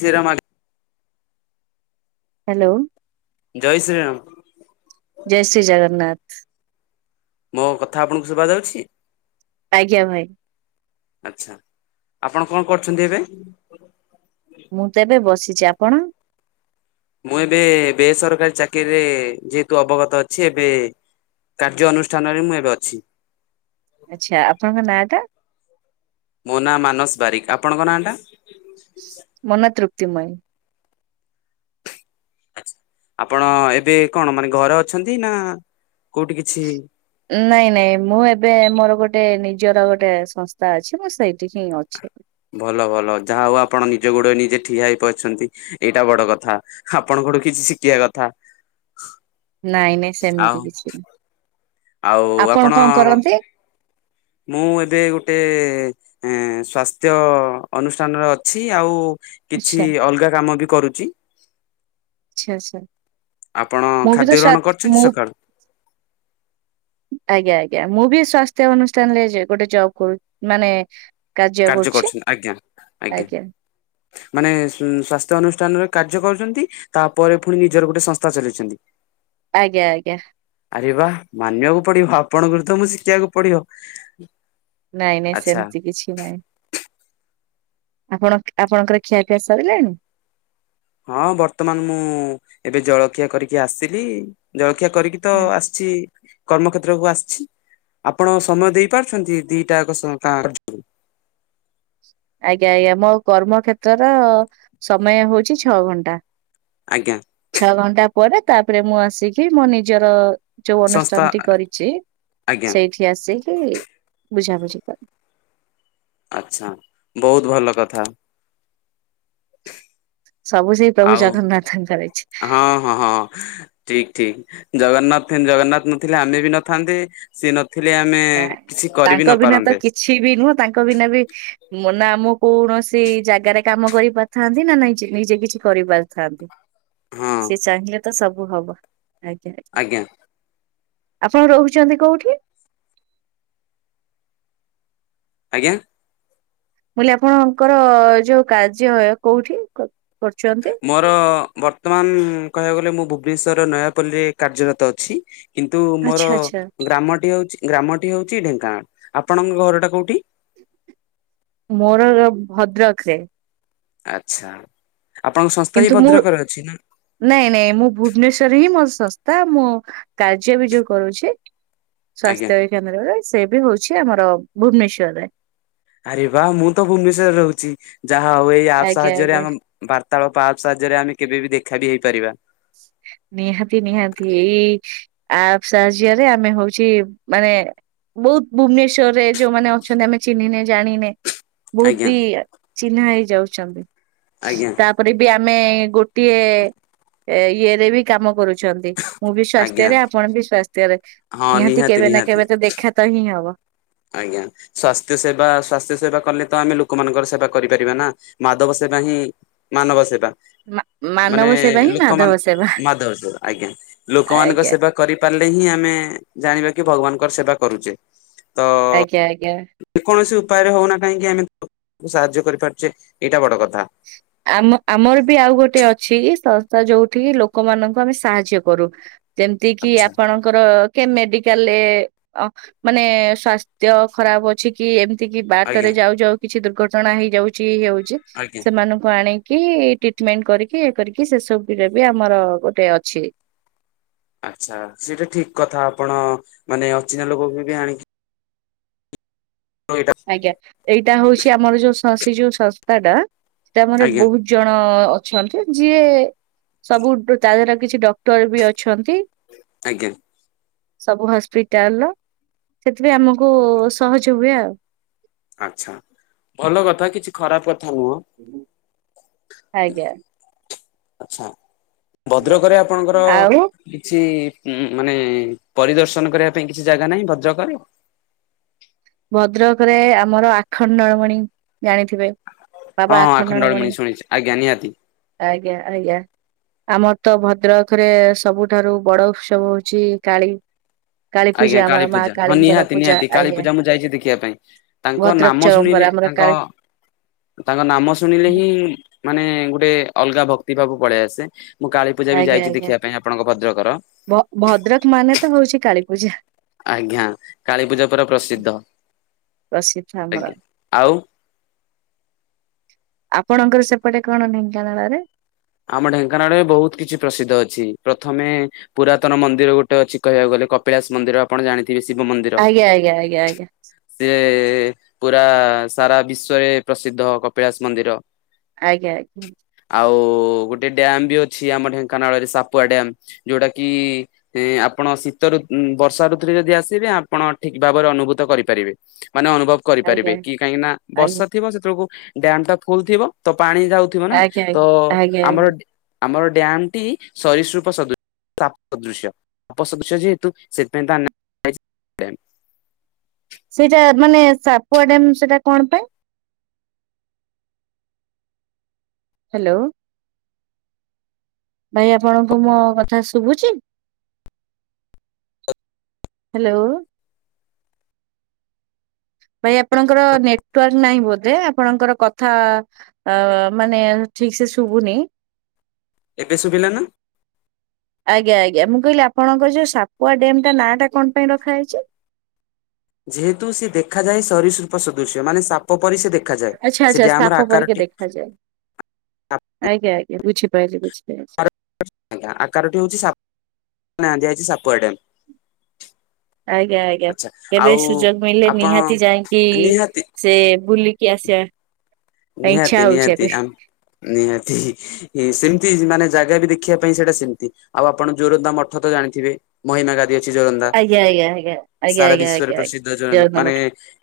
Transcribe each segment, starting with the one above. ସେରମା hello. ଜୟ ଶ୍ରୀରାମ। ଜୟ ଶ୍ରୀ ଜଗନ୍ନାଥ। ମୋ କଥା ଆପଣଙ୍କୁ ଶୁଭା ଯାଉଚି? ଆଜ୍ଞା ଭାଇ। ଆଚ୍ଛା ଆପଣ କଣ କରୁଚନ୍ତି ଏବେ? ମୁଁ ତେବେ ବସିଚି, ଆପଣ? ମୁଁ ଏବେ ବେସରକାରୀ ଚାକିରିରେ ଯେହେତୁ ଅବଗତ ଅଛି ଏବେ କାର୍ଯ୍ୟ ଅନୁଷ୍ଠାନରେ ମୁଁ ଏବେ ଅଛି। ଆଚଛା ଆପଣଙ୍କ ନାଁ ଟା? ମୋ ନାଁ ମାନସ ବାରିକ, ଆପଣଙ୍କ ନାଁଟା? ମୋ ନାଁ ତୃପ୍ତି ମଇ। ଆପଣ ଏବେ କଣ ମାନେ ଘରେ ଅଛନ୍ତି ନା କୋଉଠି କିଛି ନାଇଁ ନାଇଁ ମୁଁ ଏବେ ମୋର ଗୋଟେ ନିଜର ଗୋଟେ ସଂସ୍ଥା ଅଛି ମୁଁ ସେଇଠି ହିଁ ଅଛି। ଭଲ ଭଲ ଯାହା ହୋଉ ଆପଣ ନିଜ ଗୋଡ ନିଜେ ଠିଆ ହେଇ ପାରୁଚନ୍ତି। ଏଇଟା ବଡ କଥା ଆପଣଙ୍କଠୁ କିଛି ଶିଖିବା କଥା। ନାଇଁ ନାଇଁ ଆଉ ସେମିତି କିଛି ଆପଣ କଣ କରନ୍ତି? ମୁଁ ଏବେ ଗୋଟେ ସ୍ଵସ୍ଥ୍ୟ ଅନୁଷ୍ଠାନରେ ଅଛି ଆଉ କିଛି ଆଚ୍ଛା ଅଲଗା କାମ ବି କରୁଚି। ଆଚ୍ଛା। ଆପଣ ମୁଁ ବି ତ ଖାଦ୍ୟ ସ୍ୱା ଗ୍ରହଣ କରିଚନ୍ତି ମୁଁ ସକାଳୁ? ଆଜ୍ଞା ଆଜ୍ଞା ମୁଁ ବି ସ୍ଵାସ୍ଥ୍ୟ ଅନୁଷ୍ଠାନରେ ଗୋଟେ ଜବ୍ କରୁ ମାନେ କାର୍ଯ୍ୟ କରୁଚି, କରୁଛନ୍ତି ଆଜ୍ଞା। ଆଜ୍ଞା। ମାନେ ସ୍ଵାସ୍ଥ୍ୟ ଅନୁଷ୍ଠାନରେ କାର୍ଯ୍ୟ କରୁଚନ୍ତି ତାପରେ ପୁଣି ନିଜର ଗୋଟେ ସଂସ୍ଥା ଚାଲେଇନ୍ତି? ଆଜ୍ଞା ଆଜ୍ଞା। ଆରେ ବା ମାନିବାକୁ ପଡିବ ଆପଣଙ୍କର ତ ମୁଁ ଶିଖିବାକୁ ପଡିବ। ନାଇଁ ନାଇଁ ଆଚ୍ଛା ସେମିତି କିଛି ନାଇଁ। ଆପଣ ଆପଣଙ୍କର ଖିଆପିଆ ସରିଲାଣି? ହଁ ବର୍ତ୍ତମାନ ମୁଁ ଏବେ ଜଳଖିଆ କରିକି ଆସିଲି। ଜଳଖିଆ କରିକି ତ ଆସିଚି। କର୍ମକ୍ଷେତ୍ରକୁ ଆସିଚି ଆପଣ ସମୟ ଦେଇପାରୁଛନ୍ତି ଦିଇଟା ସ ଆଜ୍ଞା ଆଜ୍ଞା ମୋ କର୍ମକ୍ଷେତ୍ରର ସମୟ ହୋଉଚି ଛଅ ଘଣ୍ଟା। ଆଜ୍ଞା। ଛଅ ଘଣ୍ଟା ପରେ ତାପରେ ମୁଁ ଆସିକି ମୋ ନିଜର ଯୋଉ ସଂସ୍ଥା ଅନୁଷ୍ଠାନ ଟି କରିଚି ଆଜ୍ଞା ସେଇଠି ଆସିକି ବୁଝାବୁଝି କରି। ଆଚଛା ବୋହୁତ ଭଲ କଥା। ସବୁ ସେଇ ପ୍ରଭୁ ଆଉ ଜଗନ୍ନାଥଙ୍କର ଅଛି ହଁ ହଁ ହଁ। ଠିକ ଠିକ ଜଗନ୍ନାଥ ଜଗନ୍ନାଥ ନଥିଲେ ଆମେ ବି ନଥାନ୍ତେ, ସିଏ ଥିଲେ ଆମେ ନାଇଁ ନାଇଁ କିଛି ତାଙ୍କ କରିବି ବିନା ତ ନପାରନ୍ତେ। କିଛି ବି ନୁହଁ ତାଙ୍କ ବିନା ବି ମ ନା ମୁଁ କୌଣସି ଜାଗାରେ କାମ କରିପାର ଥାନ୍ତି ନାଇ ନିଜେ କିଛି କରିପାରିଥାନ୍ତି। ହଁ ସି ଚାହିଁଲେ ତ ସବୁ ହବ ଆଜ୍ଞାା। ଆଜ୍ଞା। ଆପଣ ରହୁଛନ୍ତି କୋଉଠି? ଆଜ୍ଞା। ମୁଁ କହିଲି ଆପଣଙ୍କର ଯୋଉ କାର୍ଯ୍ୟ କୋଉଠି କରୁଛନ୍ତି? ମୋର ବର୍ତ୍ତମାନ କହିବାକୁ ଗଲେ ମୁଁ ଭୁବନେଶ୍ୱର ନୟାପଲ୍ଲୀରେ କାର୍ଯ୍ୟରତ ଅଛି। କିନ୍ତୁ ମୋର ଆଚ୍ଛା ଆଚ୍ଛା ଗ୍ରାମଟି ହୋଉଚି ଗ୍ରାମଟି ହୋଉଚି ଢେଙ୍କାନାଳ, ଆପଣଙ୍କ ଘରଟା କୋଉଠି? ମୋର ଭଦ୍ରକ ରେ। ଆଚ୍ଛା ଆପଣଙ୍କ ସଂସ୍ଥା କିନ୍ତୁ ବି ମୁଁ ଭଦ୍ରକରେ ଅଛି ନା? ନାଇଁ ନାଇଁ ମୁଁ ଭୁବନେଶ୍ୱର ହିଁ ମୋର ସଂସ୍ଥା ମୁଁ କାର୍ଯ୍ୟ ବି ଯୋଉ କରୁଛି। ଆଜ୍ଞା ସ୍ଵାସ୍ଥ୍ୟ କେନ୍ଦ୍ରରେ ସେ ବି ହଉଛି। ଆମର ଭୁବନେଶ୍ଵରରେ ଆରେ ବା ମୁଁ ତ ଭୁବନେଶ୍ୱର ରେ ରହୁଛି ଯାହା ହଉ ଏଇ ଆପ ଆଜ୍ଞା ସାହାଯ୍ୟରେ ଆଜ୍ଞା ଆମ ବାର୍ତ୍ତାଳପାହା ସାହାଯ୍ୟରେ ଆମେ କେବେ ବିି ଦେଖା ବି ହେଇପାରିବା। ନିହାତି ନିହାତି ଏଇ ଆ ସାହାଯ୍ୟରେ ଆମେ ହଉଛି ମାନେ। ବହୁତ ଭୁବନେଶ୍ୱର ରେ ଯୋଉମାନେ ଅଛନ୍ତି। ଆମେ ଚିହ୍ନିନେ ଜାଣିନେ ବହୁତ ଆଜ୍ଞା ବି ଚିହ୍ନା ହେଇ ଯାଉଛନ୍ତି ଆଜ୍ଞା ତା ପରେ ବି ଆମେ ଗୋଟିଏ। ଏ ଇଏ ରେ ବି କାମ କରୁଛନ୍ତି। ମୁଁ ବି ଆଜ୍ଞା ସ୍ଵାସ୍ଥ୍ୟରେ ଆପଣ ବି ସ୍ଵାସ୍ଥ୍ୟରେ। ହଁ ନିହାତି କେବେ ନା ନିହାତି କେବେ ତ ଦେଖା ତ ହିଁ ହବ। ଆଜ୍ଞା ସ୍ଵାସ୍ଥ୍ୟ ସେବା ସ୍ଵାସ୍ଥ୍ୟ ସେବା କଲେ ତ ଆମେ ଲୋକମାନଙ୍କର ସେବା କରିପାରିବା ନା। ମାଧବ ସେବା ହିଁ ମାନବ ସେବା। ମା ମାନେ ମାନବ ସେବା ହିଁ ମାଧବ ଲୋକମାନ ସେବା ମାଧ ଆଜ୍ଞା ଲୋକମାନଙ୍କ ଆଜ୍ଞା ସେବା। କରିପାରିଲେ ହିଁ ଆମେ ଜାଣିବା କି ଭଗବାନଙ୍କର ସେବା କରୁଛେ। ତ ଆଜ୍ଞା ଆଜ୍ଞା ଯେ କୌଣସି ଉପାୟରେ ହଉନା କାହିଁକି ଆମେ ସାହାଯ୍ୟ କରିପାରୁଛେ ଏଇଟା ବଡ କଥା। ଆମ ଆମର ବି ଆଉ ଗୋଟେ ଅଛି। ସଂସ୍ଥା ଯୋଉଠ କିି ଲୋକମାନାନଙ୍କୁ ଆମେ ସାହାଯ୍ୟ କରୁ। ଯେମିତି କିି ଆଚ୍ଛା ଆପଣ? ର କେ ମେଡିକାଲରେ ମାନେ ସାସ୍ଥ୍ୟ ଖରାପ ଅଛି। କି ଏମିତି କି ବାଟରେ ଆଜ୍ଞା ଯାଉ ଯାଉ କିଛି ଦୁର୍ଘଟଣା ହେଇଯାଉଛି ହଉଛି। ଆଜ୍ଞା ମାନଙ୍କୁ ଆଣିକି ଟ୍ରିଟମେଣ୍ଟ କରିକି ଇଏ କରିକି ସେସବୁରେ ବି ଆମର ଗୋଟେ ଅଛି। ଆଚ୍ଛା ସେଟା ଠିକ କଥା ଆପଣ ମାନେ ଅଚିହ୍ନା ଲୋକ ବି ବି ଆଣିକି। ତଁ ଏଇଟା।। ଆଜ୍ଞା ଏଇଟା ହଉଛି ଆମର ଯୋଉ ସେଇ ଯୋଉ ସଂସ୍ଥାଟା ସେଟା ଆମର ଆଜ୍ଞା ବହୁତ। ଜଣ ଅଛନ୍ତି ଯିଏ ସବୁ ତା ଦେହର କିଛି ଡକ୍ଟର ବି ଅଛନ୍ତି। ଆଜ୍ଞା ସବୁ ହସ୍ପିଟାଲ ର ସେଥିପାଇଁ ଆମକୁ ସହଜ ହୁଏ ଆଉ। ଆଛା ଭଲ କଥା କିଛି ଖରାପ କଥା ନୁହଁ। ଆଜ୍ଞା ଆଛା ଭଦ୍ରକରେ ଆପଣଙ୍କର ଆଉ କିଛି ଉ ମାନେ ପରିଦର୍ଶନ କରିବା ପାଇଁ କିଛି ଜାଗା ନାହିଁ ଭଦ୍ରକରେ! ଭଦ୍ରକରେ ଆମର ଆଖଣ୍ଡଳମଣି ଜାଣିଥିବେ। ବାବା ହଁ ହଁ ଆଖଣ୍ଡେଳ ଆଖଣ୍ଡଳମଣି ମିଣିଶ ଶୁଣିଛି ଆଜ୍ଞା ନିହାତି। ଆଜ୍ଞା ଆଜ୍ଞା ଆମର ତ ଭଦ୍ରକ ରେ ସବୁଠାରୁ ବଡ ଉତ୍ସବ ହଉଛି। କାଳୀ କାଳୀ ପୂଜା ଆଜ୍ଞା ଆମର ମା କାଳୀପୂଜା ହଁ କାଳୀଙ୍କର ନିହାତି ପୂଜା ନିହାତି ଆଜ୍ଞା କାଳୀପୂଜା ମୁଁ ଯାଇଛି ଦେଖିବା ପାଇଁ। ତାଙ୍କ ଭଦ୍ରକ ନାମ ଚରମ୍ପରା ଶୁଣିଲେ ଆମର ତାଙ୍କ କାଳୀ ତାଙ୍କ ନାମ ଶୁଣିଲେ ହିଁ ମାନେ ଗୋଟେ ଅଲଗା ଭକ୍ତି ଭାବ ପଳେଇଆସେ। ମୁଁ କାଳୀପୂଜା ବି ଆଜ୍ଞା ଯାଇଛି ଆଜ୍ଞା ଦେଖିବା ପାଇଁ ଆପଣଙ୍କ ଭଦ୍ରକର। ଭଦ୍ରକ ମାନେ ତ ହଉଛି କାଳୀପୂଜା। ଆଜ୍ଞା କାଳୀପୂଜା ପୁରା ପ୍ରସିଦ୍ଧ ପ୍ରସିଦ୍ଧ ଆମର ଆଜ୍ଞା ଆଉ। ଆପଣଙ୍କର ସେପଟେ କ'ଣ ଢେଙ୍କାନାଳରେ? ଆମ ଢେଙ୍କାନାଳରେ ବହୁତ କିଛି ପ୍ରସିଦ୍ଧ ଅଛି। ପ୍ରଥମେ ପୁରାତନ ମନ୍ଦିର ଗୋଟେ ଅଛି କହିବାକୁ ଗଲେ କପିଳାସ ମନ୍ଦିର। ଆପଣ ଜାଣିଥିବେ ଶିବ ମନ୍ଦିର। ଆଜ୍ଞା ଆଜ୍ଞା ଆଜ୍ଞା ଆଜ୍ଞା ସିଏ ପୁରା ସାରା ବିଶ୍ଵରେ ପ୍ରସିଦ୍ଧ କପିଳାସ ମନ୍ଦିର। ଆଜ୍ଞା ଆଜ୍ଞା ଆଉ ଗୋଟେ ଦ୍ୟାମ ବୁଅଛି। ଆମର ଢେଙ୍କାନାଳରେ ସାପୁଆ ଡ୍ୟାମ ଯୋଉଟା ଆପଣ ଶୀତଋତ ବର୍ଷା ଋତୁରେ ଯଦି ଆସିବେ ଆପଣ ଠିକ ଭାବରେ ଅନୁଭୂତ କରିପାରିବେ। ମାନେ ଅନୁଭବ ଆଜ୍ଞା ଆଜ୍ଞା ଆଜ୍ଞା କରିପାରିବେ କି କାହିଁକି ନା ବର୍ଷା ଥିବ ସେତବେଳକୁ ଡ୍ୟାମ ଟା ଫୁଲ ଥିବ ତ ପାଣି ଯାଉ ଥିବ ନା ଆଜ୍ଞା ତ ଆଜ୍ଞା। ଆଜ୍ଞା ଆଜ୍ଞା ଆମର ଡ୍ୟାମ ଟି ସରିସୃପ ସଦୃ ସାପ ସଦୃଶ୍ୟ। ସାପ ସଦୃଶ୍ୟ ଯେହେତୁ ସେଥିପାଇଁ ତା ନାଁ ହେଇଚି ଡ୍ୟାମ। ସେଇଟା ମାନେ ସାପ ଡ୍ୟାମ ସେଟା କଣ ପାଇଁ? ହ୍ୟାଲୋ। ଭାଇ ଆପଣଙ୍କୁ ମୋ କଥା ଶୁଭୁଛି? ହ୍ୟାଲୋ। ଭାଇ ଆପଣଙ୍କର ନେଟୱାର୍କ ନାହିଁ ବୋଧେ ଆପଣଙ୍କର କଥା ଅ ମାନେ ଠିକ ସେ ଶୁଭୁନି। ଏବେ ଶୁଭିଲା ନା? ଆଜ୍ଞା ଆଜ୍ଞା ମୁଁ କହିଲି ଆପଣଙ୍କ ଯୋଉ ସାପୁଆ ଡ୍ୟାମ୍ ଟା ନାଁ ଟା କଣ ପାଇଁ ରଖା ହେଇଛି? ଯେହେତୁ ସେ ଦେଖାଯାଏ ସରୀସୃପ ସଦୃଶ୍ୟ ମାନେ ସା ପ ପରି ସେ ଦେଖାଯାଏ ଆଚ୍ଛା ଆଚ୍ଛା ସେ ସ୍ଥାପ ଡ୍ୟାମର ପରିକା ଆକାରଟି ଦେଖାଯାଏ। ଆଜ୍ଞା ଆଜ୍ଞା ବୁଝି ପାଇଲି ବୁଝିପାଇଲି। [unintelligible] ଆଜ୍ଞା ଆକାରଟି ହଉଛି ସା ଦିଆଯାଇଛି ସାପୁଆ ଡ୍ୟାମ। ଆଜ୍ଞା ଆଜ୍ଞା ଆଚ୍ଛା କେବେ ଆଉ ସୁଯୋଗ ମିଳିଲେ ଆପଣ ନିହାତି ଯାଇଁକି ନିହାତି ସେ ବୁଲିକି ଆସିବା ପାଇଁ ନିହାତି ଇଚ୍ଛା ହଉଛି ନିହାତି ଏବେ। ଆମ ନିହାତି ସେମିତି ମାନେ ଜାଗା ବି ଦେଖିବା ପାଇଁ ସେଇଟା ସେମିତି ଆଉ ଆପଣ ଯୋରନ୍ଦା ମଠ ତ ଜାଣିଥିବେ? ମହିମା ଗାଦି ଅଛି ଯୋରନ୍ଦା ଆଜ୍ଞା ଆଜ୍ଞା ଆଜ୍ଞା ଆଜ୍ଞା ସାରା ଆଜ୍ଞା ବିଶ୍ଵରେ ଆଜ୍ଞା ଆଜ୍ଞା ପ୍ରସିଦ୍ଧ ଯୋରନ୍ଦା ଜୋରନ୍ଦା ମାନେ ମଠ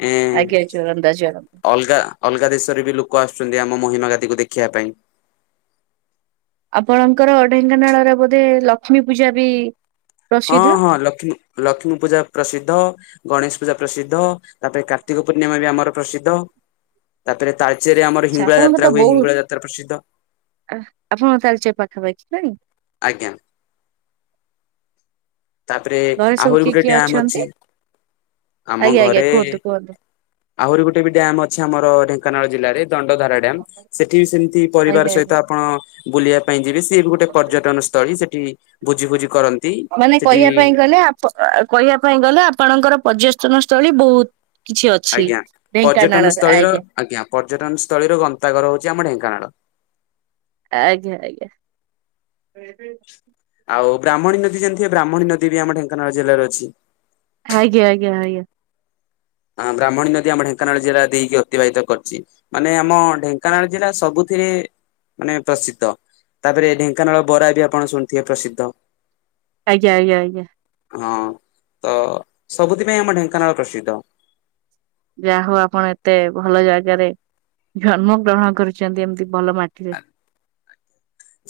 ଏ ଆଜ୍ଞା ଜୋରନ୍ଦା ଜୋରନ୍ଦା। ଅଲଗା ଅଲଗା ଦେଶରେ ବି ଲୋକ ଆସୁଛନ୍ତି ଆମ ମହିମା ଗାଦୀକୁ ଦେଖିବା ପାଇଁ। ଆପଣଙ୍କର ଢେଙ୍କାନାଳରେ ବୋଧେ ଲକ୍ଷ୍ମୀ ପୂଜା ବି ହଁ ପ୍ରସିଦ୍ଧ? ହଁ ଲକ୍ଷ୍ମୀ ଲକ୍ଷ୍ମୀ ପୂଜା ପ୍ରସିଦ୍ଧ। ଗଣେଶ ପୂଜା ପ୍ରସିଦ୍ଧ ତାପରେ କାର୍ତ୍ତିକ ପୂର୍ଣ୍ଣିମା ବି ଆମର ପ୍ରସିଦ୍ଧ। ତାପରେ ତାଳଚେରରେ ଆମର ଆଚ୍ଛା ହିଙ୍ଗୁଳା ଆପଣଙ୍କ ଯାତ୍ରା ତ ହୁଏ ବହୁତ ହିଙ୍ଗୁଳା ଯାତ୍ରା ପ୍ରସିଦ୍ଧ। ଆ ଆପଣ ତାଳଚେର ପାଖାପଖି ନାଇଁ? ଆଜ୍ଞା। ତାପରେ ଘରେ ସବୁ ଆହୁରି କିଏ ଗୋଟେ କିଏ ଡ୍ୟାମ୍ ଅଛନ୍ତି? ଅଛି ଆମ ଆଜ୍ଞା ଆଜ୍ଞା ଘରେ କୁହନ୍ତୁ କୁହନ୍ତୁ ଆହୁରି ଗୋଟେ ବି ଡ୍ୟାାମ ଅଛି ଆମର ଢେଙ୍କାନାଳ ଜିଲ୍ଲାରେ ଦଣ୍ଡ ଧାରା ସେଠି ବି ସେମତି ଆଜ୍ଞା ପରିବାର ଆଜ୍ଞା। ସହିତ ଆପଣ ବୁଲିବା ପାଇଁ ଯିବେ ସିଏ ବି ଗୋଟେ ପର୍ଯ୍ୟଟନ ସ୍ଥଳୀ ସେଠି ଭୋଜି ଫୋଜୀ କରନ୍ତି। ମାନେ ସେଠି କହିବା ପାଇଁ ଗଲେ କହିବା ପାଇଁ ଗଲେ ଆପଣଙ୍କର ପର୍ଯ୍ୟଟନ ସ୍ଥଳୀ ବହୁତ କିଛି ଅଛି ଆଜ୍ଞା ଢେଙ୍କାନାଳ ପର୍ଯ୍ୟଟନ ରେ ସ୍ଥଳୀର ଆଜ୍ଞା। ଆଜ୍ଞା ପର୍ଯ୍ୟଟନ ସ୍ଥଳୀ ର ଗନ୍ତାଘର ହଉଛି ଆମ ଢେଙ୍କାନାଳ। ଆଜ୍ଞା ଆଜ୍ଞା। ଆଉ ବ୍ରାହ୍ମଣୀ ନଦୀ ଜାଣିଥିବେ ବ୍ରାହ୍ମଣୀ ନଦୀ ବି ଆମ ଢୋଙ୍କାନାଳ ଜିଲ୍ଲା ରେ ଅଛି। ଆଜ୍ଞ ଆଜ୍ଞା ଆଜ୍ଞା। ହଁ ବ୍ରାହ୍ମଣୀ ନଦୀ ଆମ ଢେଙ୍କାନାଳ ଜିଲ୍ଲା ଦେଇକି ଅତିବାହିତ କରିଛି। ମାନେ ଆମ ଢେଙ୍କାନାଳ ଜିଲ୍ଲା ସବୁଥିରେ ମାନେ ପ୍ରସିଦ୍ଧ ତାପରେ ଢେଙ୍କାନାଳ ବରା ବି ଆପଣ ଶୁଣିଥିବେ ପ୍ରସିଦ୍ଧ। ଆଜ୍ଞା ଆଜ୍ଞା ଆଜ୍ଞା। ହଁ ତ ସବୁଥି ପାଇଁ ଆମ ଢେଙ୍କାନାଳ ପ୍ରସିଦ୍ଧ। ଯାହା ହଉ ଆପଣ ଏତେ ଭଲ ଜାଗାରେ ଜନ୍ମ ଗ୍ରହଣ କରିଛନ୍ତି ଏମତି ଭଲ ମାଟି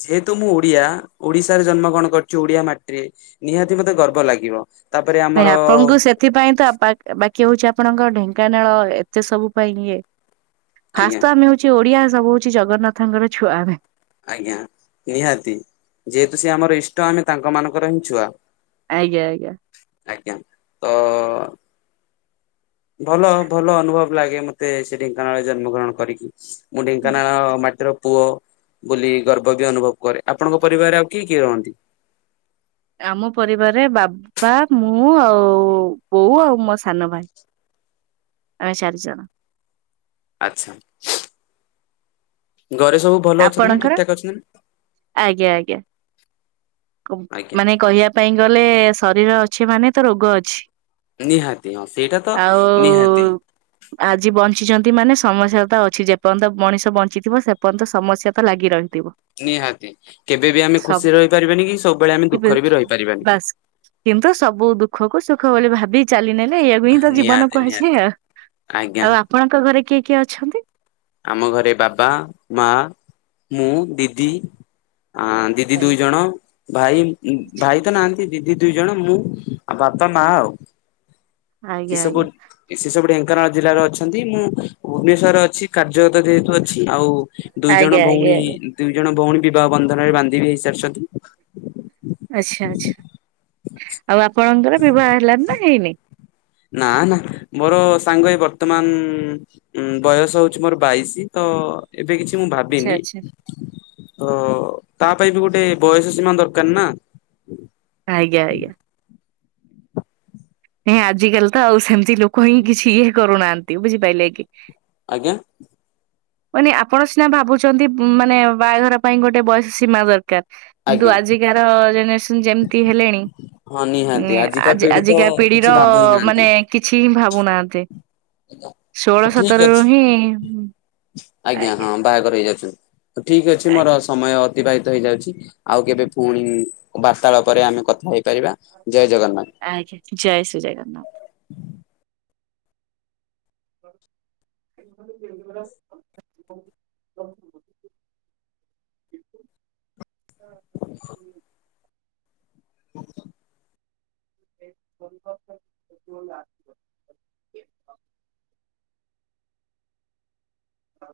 ଯେହେତୁ ମୁଁ ଓଡିଆ ଓଡିଶାରେ ଜନ୍ମ ଗ୍ରଣ କରିଛି ଓଡିଆ ମାଟିରେ ନିହାତି ମତେ ଗର୍ବ ଲାଗିବ। ତାପରେ ନାଇଁ ଆମର ଆପଣଙ୍କୁ ସେ ଏଥିପାଇଁ ତ ବାକି ହଉଛି ଆପଣଙ୍କ ଢେଙ୍କାନାଳ ଏତେ ସବୁ ପାଇଁ ଇଏ ଫାଷ୍ଟ ଆଜ୍ଞା ତ ଆମେ ହଉଚି ଓଡିଆ, ସବୁ ହଉଛି ଜଗନ୍ନାଥଙ୍କର ଛୁଆ ଆମେ। ଆଜ୍ଞା, ନିହାତି। ଯେହେତୁ ସିଏ ଆମର ଇଷ୍ଟ, ଆମେ ତାଙ୍କ ମାନଙ୍କର ହିଁ ଛୁଆ। ଆଜ୍ଞା ଆଜ୍ଞା। ଆଜ୍ଞା। ତ ଭଲ ଭଲ ଅନୁଭବ ଲାଗେ ମତେ, ସେ ଢେଙ୍କାନାଳରେ ଜନ୍ମଗ୍ରହଣ କରିକି। ମୁଁ ହୁଁ। ଢେଙ୍କାନାଳ ମାଟିର ପୁଅ ବୋଲି ଗର୍ବ ବି ଅନୁଭବ କରେ। ଆପଣଙ୍କ ପରିବାରରେ ଆଉ କିଏ କିଏ ରହନ୍ତି? ଆମ ପରିବାରରେ ବାବା, ମୁଁ ଆଉ ବୋଉ ଆଉ ମୋ ସାନ ଭାଇ। ଆମେ ଚାରିଜଣ। ଆଚ୍ଛା। ଘରେ ସବୁ ଭଲ ଅଛନ୍ତି ନା, ଆପଣଙ୍କର? ଠିକ ଠାକ ଅଛନ୍ତି ନା? କବ୍ ଆଜ୍ଞା ମାନେ କହିବା ପାଇଁ ଗଲେ ଶରୀର ଅଛି ମାନେ ତ ରୋଗ ଅଛି। ନିହାତି, ହଁ ସେଇଟା ତ ଆଉ ନିହାତି। ଆଜି ବଞ୍ଚିଛନ୍ତି ମାନେ ସମସ୍ୟା ତ ଅଛି, ଯେପର୍ଯ୍ୟନ୍ତ ମଣିଷ ବଞ୍ଚିଥିବ ସେ ସେପର୍ଯ୍ୟନ୍ତ ସମସ୍ୟା ତ ଲାଗି ରହିଥିବ। ନିହାତି। କେବେ ବି ଆମେ ସବୁ ଖୁସିରେ ରହିପାରିବାନି କି, ସବୁବେଳେ ଆମେ ଦୁଃଖରେ ବି ରହିପାରିବାନି। ବାସ୍ କିନ୍ତୁ ସବୁ ଦୁଃଖକୁ ସୁଖ ବୋଲି ଭାବି ଚାଲି ନେଲେ, ଏୟାକୁ ହିଁ ତ ଜୀବନ ନିହାତି ନିହାତି। କୁହାଯାଏ ଆଉ। ଆଜ୍ଞା ଆଉ ଆପଣଙ୍କ ଘରେ କିଏ କିଏ ଅଛନ୍ତି? ଆମ ଘରେ ବାବା, ମା, ମୁଁ, ଦିଦି, ଆଁ ଦିଦି ଆଜ୍ଞା ଦୁଇଜଣ, ଭାଇ ଉମ୍ ଭାଇ ତ ନାହାଁନ୍ତି ଦିଦି ଦୁଇଜଣ, ମୁଁ ଆଉ ବାପା, ମା ଆଉ। ଆଜ୍ଞା। କି ଆଜ୍ଞା ସବୁ ଇସି ସବୁ ଢେଙ୍କାନାଳ ଜିଲ୍ଲାରେ ଅଛନ୍ତି, ମୁଁ ଭୁବନେଶ୍ୱରରେ ଅଛି କାର୍ଯ୍ୟରତ ଯେହେତୁ ଅଛି, ଆଉ ଦୁଇଜଣ ଆଜ୍ଞା ଆଜ୍ଞା। ଭଉଣୀ ଆଜ୍ଞା। ଦୁଇଜଣ ଭଉଣୀ ବିବାହ ବନ୍ଧନରେ ବାନ୍ଧି ବି ହେଇସାରିଛନ୍ତି। ଆଚ୍ଛା ଆଚ୍ଛା। ଆଉ ଆପଣଙ୍କର ବିବାହ ହେଲାଣି ନା ହେଇନି? ନା, ନା। ମୋର ସାଙ୍ଗ ଏଇ ବର୍ତ୍ତମାନ ଉମ୍ ବୟସ ହଉଛି ମୋର ବାଇଶି, ତ ଏବେ କିଛି ମୁଁ ଆଚ୍ଛା ଭାବିନି ଆଚ୍ଛା। ତ ତା ପାଇଁ ବି ଗୋଟେ ବୟସ ସୀମା ଦରକାର ନା। ଆଜ୍ଞା ଆଜ୍ଞା। ନାଇଁ ଆଜିକାଲି ତ ଆଉ ସେମତି ଲୋକ ହିଁ କିଛି ଇଏ କରୁନାହାଁନ୍ତି। ବୁଝିପାଇଲେ କି? ଆଜ୍ଞା? ମାନେ ଆପଣ ସିନା ଭାବୁଛନ୍ତି ମାନେ ବାହାଘର ପାଇଁ ଗୋଟେ ବୟସ ସୀମା ଦରକାର କିନ୍ତୁ ଆଜ୍ଞା ଆଜିକାର ଜେନେରେସନ ଯେମତି ହେଲେଣି, ହଁ ନିହାତି ମାନେ ଆଜିକା ଆଜି ପିଢି ତ ଆଜିକା କିଛି ଲିର ଭାବୁ ହିଁ ନାହାନ୍ତି ମାନେ କିଛି ହିଁ ଭାବୁନାହାଁନ୍ତି। ଷୋହଳ ଠିକ ଅଛି। ସତରରୁ ହିଁ ଆଜ୍ଞା। ହଁ, ବାହାଘର ହେଇଯାଉଛନ୍ତି। ତ ଠିକ ଅଛି ମୋର ଆଜ୍ଞା ସମୟ ଅତିବାହିତ ହେଇଯାଉଛି। ଆଉ କେବେ ପୁଣି ବାର୍ତ୍ତାଳାପରେ ଆମେ କଥା ହେଇପାରିବା। ଜୟ ଜଗନ୍ନାଥ। ଆଜ୍ଞା, ଜୟ ଶ୍ରୀ ଜଗନ୍ନାଥ। [unintelligible] [inaudible] ହ